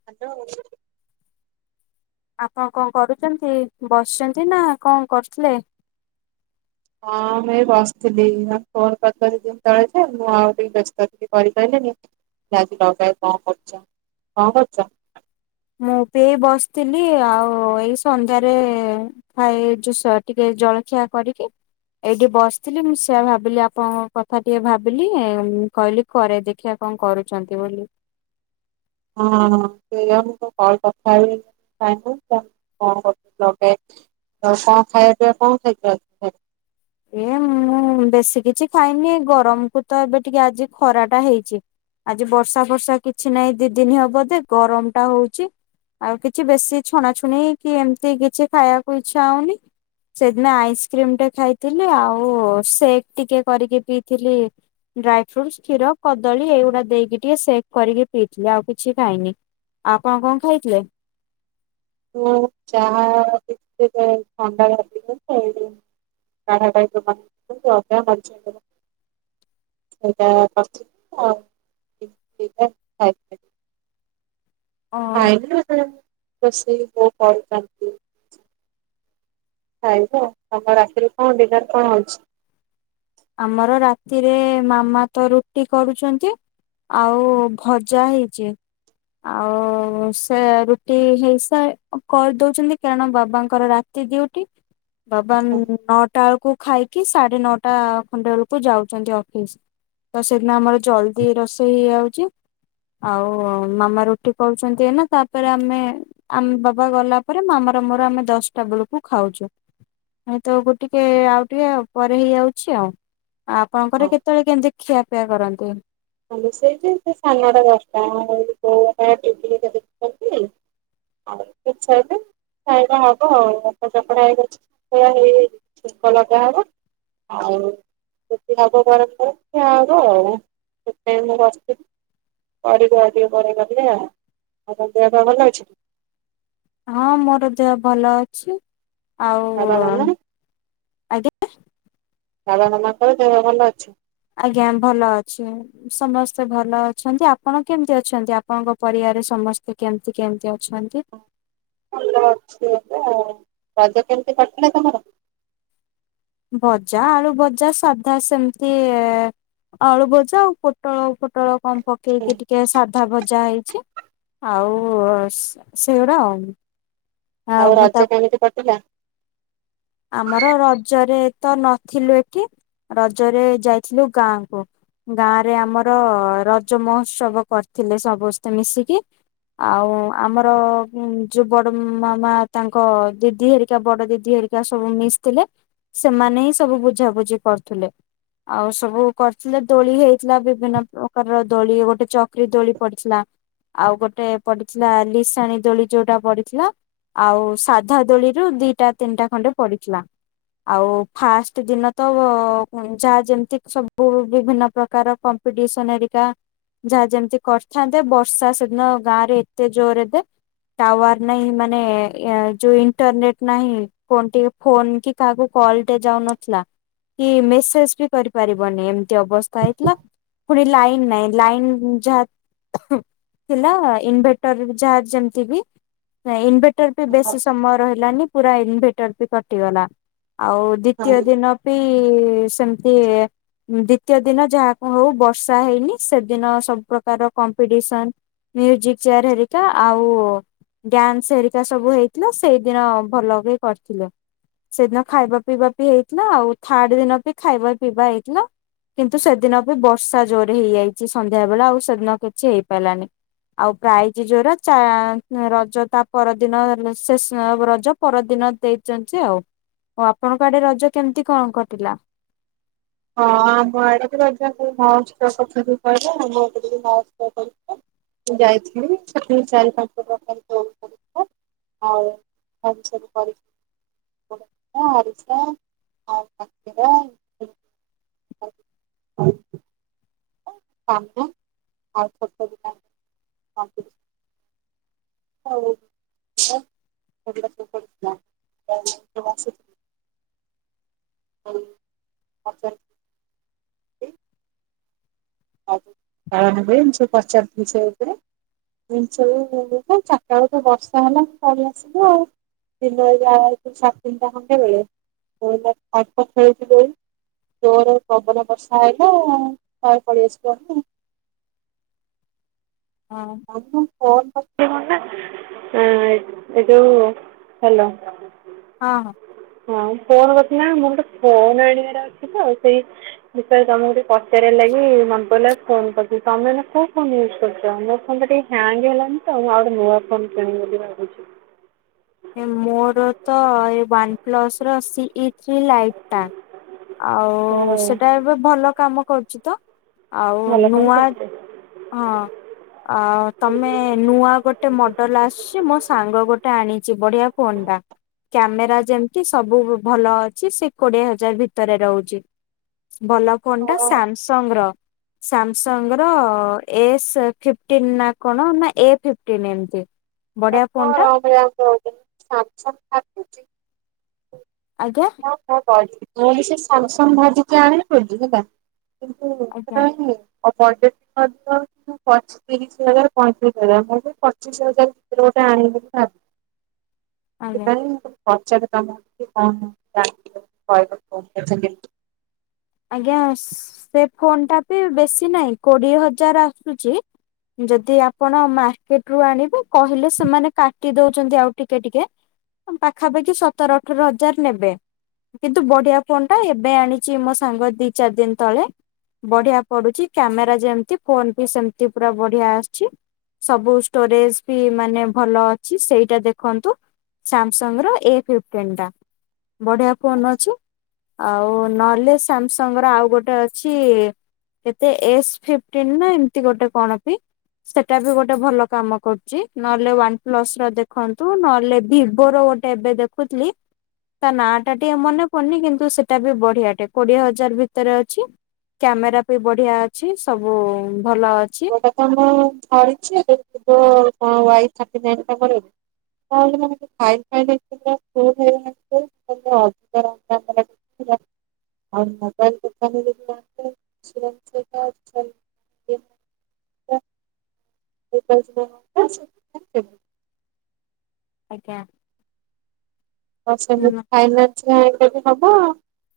Hello. ଆପଣ କଣ କରୁଚନ୍ତି ବସିଛନ୍ତି ନା କଣ କରୁଥିଲେ? ହଁ ମୁଁ ଏଇ ବସଥିଲି ଫୋନ କରି କରି ଦିନ ତଳେ ଯେ ମୁଁ ଆଉ ଟିକେ ବ୍ୟସ୍ତ ଟିକେ କରିପାଇଲିନି। [unintelligible] କଣ କରୁଚ କଣ କରୁଚ? ମୁଁ ପିଇ ବସିଥିଲି ଆଉ ଏଇ ସନ୍ଧ୍ୟାରେ ଖାଇ ଜୋଷ ଟିକେ ଜଳଖିଆ କରିକି ଏଇଠି ବସିଥିଲି ମୁଁ ସେଆ ଭାବିଲି ଆପଣଙ୍କ କଥା ଟିକେ ଭାବିଲି କହିଲି ଘରେ ଦେଖିବା କଣ କରୁଛନ୍ତି ବୋଲି। ହଁ ସେଇଆ ମୁଁ କଣ କଲ କଥା ହେଇ [unintelligible] କଣ ଖାଇବା ପିଇବା କଣ ଖାଇଚ ଆଜି? ଏ ମୁଁ ବେଶୀ କିଛି ଖାଇନି ଗରମ କୁ ତ ଏବେ ଟିକେ ଆଜି ଖରା ଟା ହେଇଛି। ଆଜି ବର୍ଷା ଫର୍ଷା କିଛି ନହିଁ ଦି ଦିନ ହବ ଦେ ଗରମ ଟା ହଉଛି। ଆଉ କିଛି ବେଶୀ ଛୁଣାଛୁଣି କି ଏମିତି କିଛି ଖାଇବାକୁ ଇଛା ହଉନି। ସେଦିନ ଆଇସ୍କ୍ରିମ ଟେ ଖାଇଥିଲି ଆଉ ସେକ୍ ଟିକେ କରିକି ପିଇଥିଲି। ଡ୍ରାଏ ଫ୍ରୁଟସ୍‌ କ୍ଷୀର କଦଳୀ ଏଇଗୁଡା ଦେଇକି ଟିକେ ସେକ୍ କରିକି ପିଇଥିଲେ ଆଉ କିଛି ଖାଇନି। ଆପଣ କଣ ଖାଇଥିଲେ? ମୁଁ ଚାହା ପିଇଥିଲି [unintelligible] [unintelligible] ସେଇଟାଉକରିଥିଲି ଆଉ [unintelligible] ଅ ଖାଇଥିଲୁ ହେତେଏଳେ [unintelligible] ଖାଇଚ ତମ ରାତିରେ କଣ ଡିନର କଣ ଅଛି? ଆମର ରାତିରେ ମାମା ତ ରୁଟି କରୁଛନ୍ତି। ଆଉ ଭଜା ହେଇଚି। ଆଉ ସେ ରୁଟି ହେଇସା କରିଦଉଛନ୍ତି କାରଣ ବାବାଙ୍କର ରାତ୍ ତି ଡିଉଟି। ବାବା ନଅଟା ଅଳକୁ ଖାଇକି ସାଢେ ନଅଟା [unintelligible] ବେଳକୁ ଯାଉଚନ୍ତି ଅଫିସ ତ ସେଦିନ ଆମର ଜଲଦି ରୋଷେଇ ହେଇଯାଉଚି। ଆଉ ମାମା ରୁଟି କରାଉଚନ୍ତି ଏଇନା ତାପରେ ଆମେ ଆମ ବାବା ଗଲା ପରେ ମାମାର ମୋର ଆମେ ଦଶଟା ବେଳକୁ ଖାଉଚୁ। ନାଇ ତ ଗୋ ଟିକେ ଆଉ ଟିକେ ଉପରେ ହେଇଯାଉଛି ଆଉ। ଆପଣଙ୍କର କେତେବେଳେ କେମିତି ଖିଆପିଆ କରନ୍ତି? ଅମେବି ସେଇଠି ସେ ସାଢ଼େନଅଟା ଦଶଟା [unintelligible] ଟିଭି ହେରିକା ଦେଖୁଚନ୍ତି। [unintelligible] ଖାଇବା ହବ ଆଉ ଅଟା ଚକଡା ହେଇକି ଅଛି ସେଇଆ ହେଇ ହେଇ ଛେପ ଲଗା ହବ। ଆଉ [unintelligible] ହବ ଆଉ। [unintelligible] କରିଦିଅ ଟିକେ [unintelligible] ଆଉ କଣ ଦେହ ପା ଭଲ ଅଛି? ହଁ ମୋର ଦେହ ଭଲ ଅଛି ଆଉ ବାବା ମାମା ଆଜ୍ଞା [unintelligible] ମାମାଙ୍କର ଦେହ ଭଲ ଅଛି? ଆଜ୍ଞା ଭଲ ଅଛି। ସମସ୍ତେ ଭଲ ଅଛନ୍ତି। ଆପଣ କେମିତି ଅଛନ୍ତି ଆପଣଙ୍କ ପରିବାର ସମସ୍ତେ କେମିତି କେମିତି ଅଛନ୍ତି? ଭଲ ଅଛି ଏବେ ଆଉ। ରଜ କେମିତି କଟିଲା ତମର? ଭଜା ଆଳୁ ଭଜା ସାଧା ସେମିତି ଇ ଆଳୁ ଭଜା ଆଉ ପୋ ପୋଟଳ ଫୋଟଳ କଣ ପକେଇକି ଟିକେ ସା ଅଧା ଭଜା ହେଇଛି ଆଉ ସେ ସେଗୁରା ଆଉ ଆଉ ରଜ କେମିତି କଟିଲା? ଆମର ରଜରେ ତ ନଥିଲୁ ଏଠି ରଜରେ ଯାଇଥିଲୁ ଗାଁକୁ। ଗାଁ ରେ ଆମର ରଜ ମହୋତ୍ସବ କରିଥିଲେ ସମସ୍ତେ ମିଶିକି ଆଉ ଆମର ଉନ୍ ଯୋଉ ବଡ ମାମା ତାଙ୍କ ଦିଦି ହେରିକା ବଡ ଦିଦି ହେ ରିକା ସବୁ ମିଶିଥିଲେ ସେମାନେ ହିଁ ସବୁ ବୁଝାବୁଝି କରୁଥିଲେ। ଆଉ ସବୁ କରିଥିଲେ ଦୋଳି ହେଇଥିଲା ବିଭିନ୍ନ ପ୍ରକାରର ଦୋଳି ଗୋଟେ ଚକି ଦୋଳି ପଡିଥିଲା। ଆଉ ଗୋଟେ ପଡିଥିଲା ଲିସାଣି ଦୋଳି ଯୋଉଟା ପଡିଥିଲା ଆଉ ସାଧା ଦୋଳିରୁ ଦିଟା ତିନିଟା ଖଣ୍ଡେ ପଡିଥିଲା। ଆଉ ଫାଷ୍ଟ ଦିନ ତ ଅ ଯାହା ଯେମିତି ସବୁ ବିଭିନ୍ନ ପ୍ରକାର କମ୍ପିଟିସନ ହେରିକା ଯାହା ଯେମିତି କରିଥାନ୍ତେ ବର୍ଷା ସେଦିନ ଗାଁ ରେ ଏତେ ଜୋରରେ ଦେ ଟାୱାର ନାହିଁ ମାନେ ଏ ଯୋଉ ଇଣ୍ଟରନେଟେ ନାହିଁ ଫୋନ ଟିକେ ଫୋନ କି କାହାକୁ କଲ ଟେ ଯାଉନଥିଲା, କି ମେସେଜ ବି କରିପାରିବନି ଏମିତି ଅବସ୍ଥା ହେଇଥିଲା ଫୁଣି ଲାଇନ ନାହିଁ ଲାଇନ ଯା ଥିଲା ଇନଭେଟର ରେ ବି ଯାହା ଯେମିତି ବି ଇନ୍ଭେ ଭେଟର ବେଶି ସମୟ ରହିଲାନି ପୁରା ଇନ୍ଭେଟର ବି କଟିଗଲା। ଆଉ ହଁ ଦ୍ୱିତୀୟ ଦିନ ପି ସେମିତି ଦ୍ଵିତୀୟ ଦିନ ଯାହାକୁ ହଉ ବର୍ଷା ହେଇନି ସେଦିନ ସବୁ ପ୍ରକାର କମ୍ପିଟିସନ୍ ମ୍ୟୁଜିକ୍ ଚେୟାର ହେରିକା ଆଉ ଡାନ୍ସ ହେରିକା ସବୁ ହେଇଥିଲା ସେଇଦିନ ଭଲ ବି କରିଥିଲେ। ସେଦିନ ଖାଇବା ପିଇବା ବି ହେଇଥିଲା ଆଉ ଥାର୍ଡ ଦିନ ବି ଖାଇବା ପିଇବା ହେଇଥିଲା। କିନ୍ତୁ ସେଦିନ ବି ବର୍ଷା ଜୋରେ ହେଇଯାଇଛି ସନ୍ଧ୍ୟା ବେଳେ ଆଉ ସେଦିନ କିଛି ହେଇପାରିଲାନି। ଆଉ ପ୍ରାଇଜ୍ ଯୋଉରା ଚା ରଜ ତା ପରଦିନ ସେ ସେ ରଜ ପରଦିନ ଦେଇଛନ୍ତି ଆଉ। ଆଉ ଆପଣଙ୍କ ଆଡେ ରଜ କେମିତି କଣ କଟିଲା? ହଁ ଆମ ଆଡେ ବି ରଜ ମହୋତ୍ସବ କଥା ବି କହିଲେ ଆମ ମହୋସ୍ରବ ମୁ ଯାଇଥିଲି ସେଠି ଚାରି ପାଞ୍ଚ ପ୍ରକାର ର ଦୋଳିପଡ଼ିଥିଲା ଆଉ [unintelligible] [unintelligible] ଆରିଶା ଆଉ କାକରା [inaudible] କାମ ଆଉ [unintelligible] ହଉ [unintelligible] [unintelligible] [unintelligible] ଆଛା ଆଉ ନବେ [unintelligible] ସେ ଉପରେ ଜିନିଷ [unintelligible] ଚାରିଟା ବେଳକୁ ବର୍ଷା ହେଲା ପଳେଇ ଆସିଲୁ ଆଉ। ଦିନ ଏ ସାଡେ ତିନିଟା [unintelligible] ଜୋରେ ପ୍ରବଳ ବର୍ଷା ଆଇଲା ପଳେଇ ଆସିବ ନି। ହଁ। [unintelligible] ଫୋନ କରିଥିଲି କଣ ନା ହୁଁ ଏ ଏ ଯୋଉ ହାଲୋ। ହଁ ହଁ। ହଁ ଫୋନ କରିଥିଲି ନା ମୋର ଗୋଟେ ଫୋନ୍ ଆଣିବାର ଅଛି ତ ସେଇ। ବିଷୟରେ ତମକୁ ଟିକେ ପଚାରିବା ଲାଗି ମନେ ପଇଲା ଫୋନ୍ କରିଚି ତମେ ଏଇନା କୋଉ ଫୋନ୍ ୟୁଜ୍ କରୁଛ ମୋ ଫୋନ ଗୋଟେ। ହ୍ୟାଙ୍ଗ ହେଲାଣି ତ ମୁଁ ଆଉଗୋଟେ ନୂଆ ଫୋନ୍ କିଣିବି ବୋଲି ଭାବିଛି। ଏ ମୋର ତ ଏ ୱାନ୍ ପ୍ଲସ ର ସି ଇ ଥ୍ରୀ ଲାଇଟ୍। ଟା ଆଉ ଓହୋ ସେଟା ଏବେ ଭଲ କାମ କରୁଛି ତ। ଆଉ ଭଲ ଫୋନ୍ ନୂଆ। କରିଛ। ହଁ ଆଉ ତମେ ନୂଆ ଗୋଟେ ମଡେଲ ଆସଛି ମୋ ସାଙ୍ଗ ଗୋ ଟେ ଆଣିଛି ବଢିଆ ଫୋନ୍ ଟା। କ୍ୟାମେରା ଯେମତି ସବୁବୁ ଭଲ ଅଛି ସେ କୋଡିଏ ହଜାର ଭିତରେ ରହୁଛି। ଭଲ ଫୋନ୍ ଟା ନହେଲେ ସାମସଙ୍ଗ ର ସାମସଙ୍ଗ ର। ଏସ୍ ଫିପ୍ଟିନ ନା କଣ ନା ଏ ଫିପ୍ଟିନ ଏମତି। ଏ ବଢିଆ ଫୋନ ଟା କଣ ଭଳିଆ [unintelligible] ସାମସଙ୍ଗ ଆସିଛି। ଆଜ୍ଞା। ମୁଁ ବି ସେ ସାମ୍ସଙ୍ଗ ଭାବିଚି ଆଣିବି ବୋଲି ହେଲା। କିନ୍ତୁ ସେଟା ଆଜ୍ଞା ଆଇନି। [unintelligible] ତିରିଶ ହଜାର ପଇଁତିରିଶ ହଜାର ମୁଁ ସେଇ ପଚିଶ ହଜାରେ। ଭିତରେ ଗୋଟ ଆଣିବି ବୋଲି ଭାବିଚି ଆଜ୍ଞା ସେପାଇଁ ମୁଁ କଲି। ପଚାରେ ତମକୁ କି କଣ [unintelligible] ଆଜ୍ଞା ସ୍ ସେ ଫୋନ୍ ଟା ପି ବେଶୀ ନାହିଁ କୋଡ଼ିଏ ହଜାର ଆସୁଚି। ଯଦି ଆପଣ ମାର୍କେଟ ରୁ ଆଣିବେ କହିଲେ ସେମାନେ କାଟି ଦଉଚନ୍ତି ଆଉ ଟିକେ ଟିକେ। ତମ୍ ପାଖାପାଖି ସତର ଅଠର ହଜାର ନେବେ। କିନ୍ତୁ ବଢିଆ ଫୋନ୍ ଟା ଏବେ ଆଣିଚି ମୋ ସାଙ୍ଗ ଦି ଚାରି ଦିନ୍ ତଳେ। ବଢିଆ ପଡ଼ୁଚି କ୍ୟାମେରା ଯେମତି ଫୋନ ବି ସେମତି ପୁରା ବଢିଆ ଆସଚି। ସବୁ ଷ୍ଟୋରେଜ୍ ବି ମାନେ ଭଲ ଅଛି ସେଇଟା ଦେଖନ୍ତୁ। ସାମସଙ୍ଗ୍ ର ଏ ଫିପ୍ଟିନ୍ ଟା ବଢିଆ ଫୋନ୍ ଅଛି ଆଉ ନହଲେ ସାମସଙ୍ଗ୍ ର ଆଉ ଗୋଟେ ଅଛି। କେତେ ଏସ୍ ଫିପ୍ଟିନ୍ ନା ଏମତି ଗୋଟେ କଣ ପି। ସେଟା ବି ଗୋଟେ ଭଲ କାମ କରୁଚି ନହଲେ ୱାନ ପ୍ଲସ ର ଦେଖନ୍ତୁ ନହେଲେ ଭିବୋ ର ଗୋ ଟେ ଏବେ ଦେଖୁଥିଲି ତା ନାଁ ଟା ଟିକେ ମନେ ପଡୁନି କିନ୍ତୁ ସେଟା ବି ବଢିଆ ଟେ। କୋଡିଏ ହଜାର ଭିତରେ ଅଛି କ୍ୟାମେରା ପି ବଢିଆ ଅଛି ସବୁ ଭଲ ଅଛି। ଭିବୋଫୋନ ମୁଁ ଧରିଚି ଏବେ ଭୀବୋ କଣ ୱାଇ ଥାଟିନାଇନି ଟା ମିଳିବ କି? [unintelligible] [unintelligible] [unintelligible] [unintelligible] ଆଜ୍ଞା। ହ ଉଁ ସେମିତି ଫାଇନାନ୍ସ୍ ରେ ଆଣିଲେ ବି ହବ।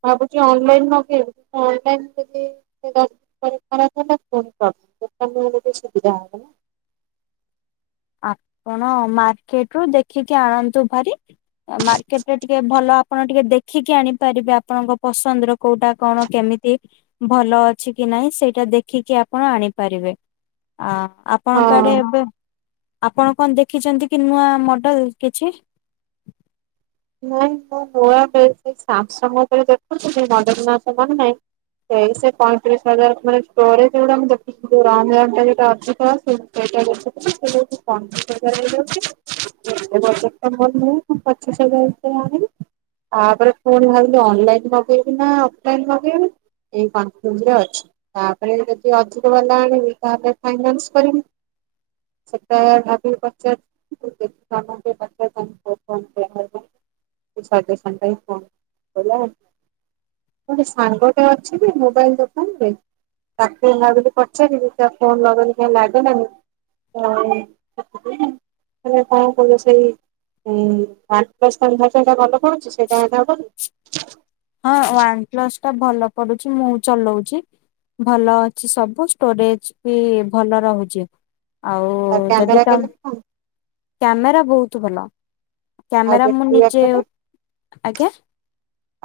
ଭାବୁଚି ଅନ୍ ଲାଇନ୍ ମଗେଇବି ଦେଖିଆ ଅନ୍ ଲାଇନ୍ ଯଦି। [unintelligible] ନେଲେ ସୁବିଧା ହବ ନା। ଆପଣ ମାର୍କେଟ ରୁ ଦେଖିକି ଆଣନ୍ତୁ ଭାରି। ମାର୍କେଟ ରେ ଟିକେ ଭଲ ଆପଣ ଟିକେ ଦେ ଦେଖିକି ଆଣିପାରିବେ ଆପଣଙ୍କ ପସନ୍ଦର କୋଉଟା କଣ କେମିତି। ଭଲ ଅଛି କି ନାହିଁ ସେଇଟା ଦେଖିକି ଆପଣ ଆଣିପାରିବେ। ଆ ଆପ୍। ନା ଆପଣଙ୍କ ଆଡେ ହଁ। ଏବେ ଆପଣ କଣ ଦେଖିଚନ୍ତି କି ନୂଆ ମଡେଲ କିଛି। [unintelligible] ସେଇ ସେ ପଇଁତିରିଶ ହଜାର ପୁଣି ଷ୍ଟୋରେଜ୍ ଗୁଡା ମୁଁ ଦେଖିକି ଯୋ ରାମ୍ ରମ୍ ଟା ଯୋଟା ଅଧିକ ଆସେ। ସେଇଟା ଦେଖୁଥିଲି। ହେଇଯାଉଚି ପଇଁ ତିରିଶ ହଜାର ହେଇଯାଉଚି। ବଜେଟା ମୋର ନାହଁ। ମୁଁ ପଚିଶ ହଜାର ଭିତରେ ଆଣିବି। ତାପରେ ପୁଣି ଭାବିଲି ଅନଲାଇନ ମଗେଇବି ନା ଅଫଲାଇନ ମଗେଇବି। ଏଇ କନଫ୍ୟୁଜରେ ଅଛି। ତାପରେ ଯଦି ଅଧିକ ବାଲା ଆଣିବି ତା ପାଇଁ ଫାଇନାନ୍ସ କରିବି। [unintelligible] ସାଠ ସନ୍ତା ଫ ବଲା [unintelligible] ଗୋଟେ ସାଙ୍ଗଟେ ଅଛିଯେ ମୋବାଇଲ୍ ଦୋକାନ୍ ରେ। ତାକୁ ଭାବିଲି ପଚାରିବି, ତା ଫୋନ୍ ଲଗେଇଲି କାଇଁ ଲାଗିଲାନି। [unintelligible] ସେଟା ଭଲ ପଡ଼ୁଚି ସେଇଟା ଆଇଁଲେ ହବନି। [inaudible] ହଁ ୱାନ୍ ପ୍ଲସ୍ ଟା ଭଲ ପଡୁଚି ମୁଁ ଚଲଉଚି। ଭଲ ଅଛି ସବୁ ଷ୍ଟୋରେଜ୍ ବି ଭଲ ରହୁଚି। ଆଉ କ୍ୟାମେରା ଯଦି ତ। କେମିତି କଣ କ୍ୟାମେରା ବହୁତ ଭଲ। ଆଉ କ୍ୟାମେରା ମୁଁ ବ୍ୟାଟେରୀ ନିଜେ ବ୍ୟାକଅପ୍ ଆଜ୍ଞା।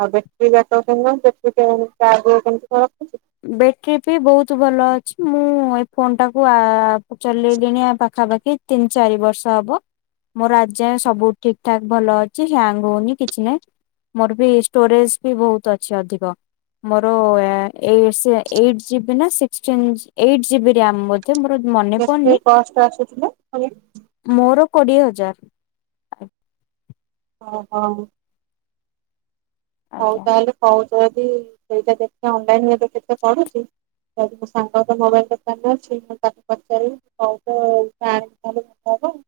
ଆଉ ବେଟ୍ରି ବ୍ୟାକପ୍ କେମିତି କଣ? ବେଟ୍ରି କେମିତି ଚାର୍ଜ କେମିତି କଣ ରଖୁଚି? ବେଟେରୀ ବି ବହୁତୁ ଭଲ ଅଛି। ମୁଁ ଏଇ ଫୋନ ଟାକୁ ଆ-ଆ। ଚଲେଇଲିଣି ଆ ପାଖାପାଖି ତିନି ଚାରି ବର୍ଷ ହବ। ମୋର ଆଜାଏ ସବୁ ଠିକ୍ ଠାକ୍ ଭଲ ଅଛି ହ୍ୟାଙ୍ଗ୍ ହୋଉନି କିଛି ନାହିଁ। ମୋର୍ ବି ଷ୍ଟୋରେଜ୍ ବି ବହୁତ୍ ଅଛି ଅଧିକ। ମୋର ଏ। ଏଇଟ୍ସ ଏଇଟ୍ ଜିବି ନା ସିକ୍ସଟିନ୍ ଏଇଟ୍ ଜିବି ରାମ୍ ମ ବ ଏକଜାଟ୍ ମୋର ମନେ କେତେ ପଡୁନି କଷ୍ଟ ଆସୁଛି ଲୋ ପୁଣି ମୋର କୋଡିଏ ହଜାର। ଓ ହୋ। ହଉ ଆଜ୍ଞା। ତାହେଲେ କହୁଛ ଯଦି ସେଇଟା ଦେଖ ଅନଲାଇନ୍ ରେ କେତେ ପଡୁଛି। ଆ ମୋ ସାଙ୍ଗ ତ ମୋବାଇଲ୍ ଦୋକାନ‌ଅଛି ମୁଁ ତାକୁ ପଚାରିବି। ହଉତ [unintelligible] ହବ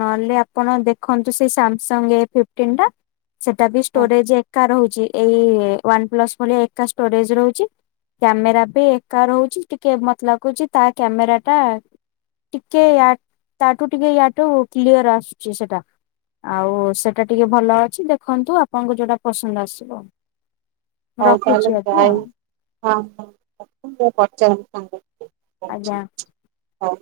ନହେଲେ ଆପଣ ଦେଖନ୍ତୁ ସେ ସାମସଙ୍ଗ୍ ଏ ଫିପ୍ଟିନ୍ ଟା ସେଟା ବି ଆଉ। ଷ୍ଟୋରେଜ୍। କା ରହୁଛି ଏଇ ୱାନ୍ ପ୍ଲସ୍ ଭଳି ଏକା ଷ୍ଟୋରେଜ୍ ରହୁଛି। କ୍ୟାମେରା ବି ଏକା ରହୁଛି ଟିକେ ମତେ ଲାଗୁଛି ତା କ୍ୟାମେରା ଟା। ଟିକେ ୟା ତାଠୁ ଟିକେ ୟାଠୁ କ୍ଲିୟର ଆସୁଛି ସେଟା। ଆଉ ସେଇଟା ଟିକେ ଭଲ ଅଛି ଦେଖନ୍ତୁ ଆପଣଙ୍କୁ ଯୋଉଟା ପସନ୍ଦ ଆସିବ। ମୁଁ ହଉ ରଖୁଛି ତାଲ [unintelligible] ଆଜି ଆଉ ହଁ ହ ମୁଁ ପଚା ଆଜ୍ଞା। [unintelligible] ହ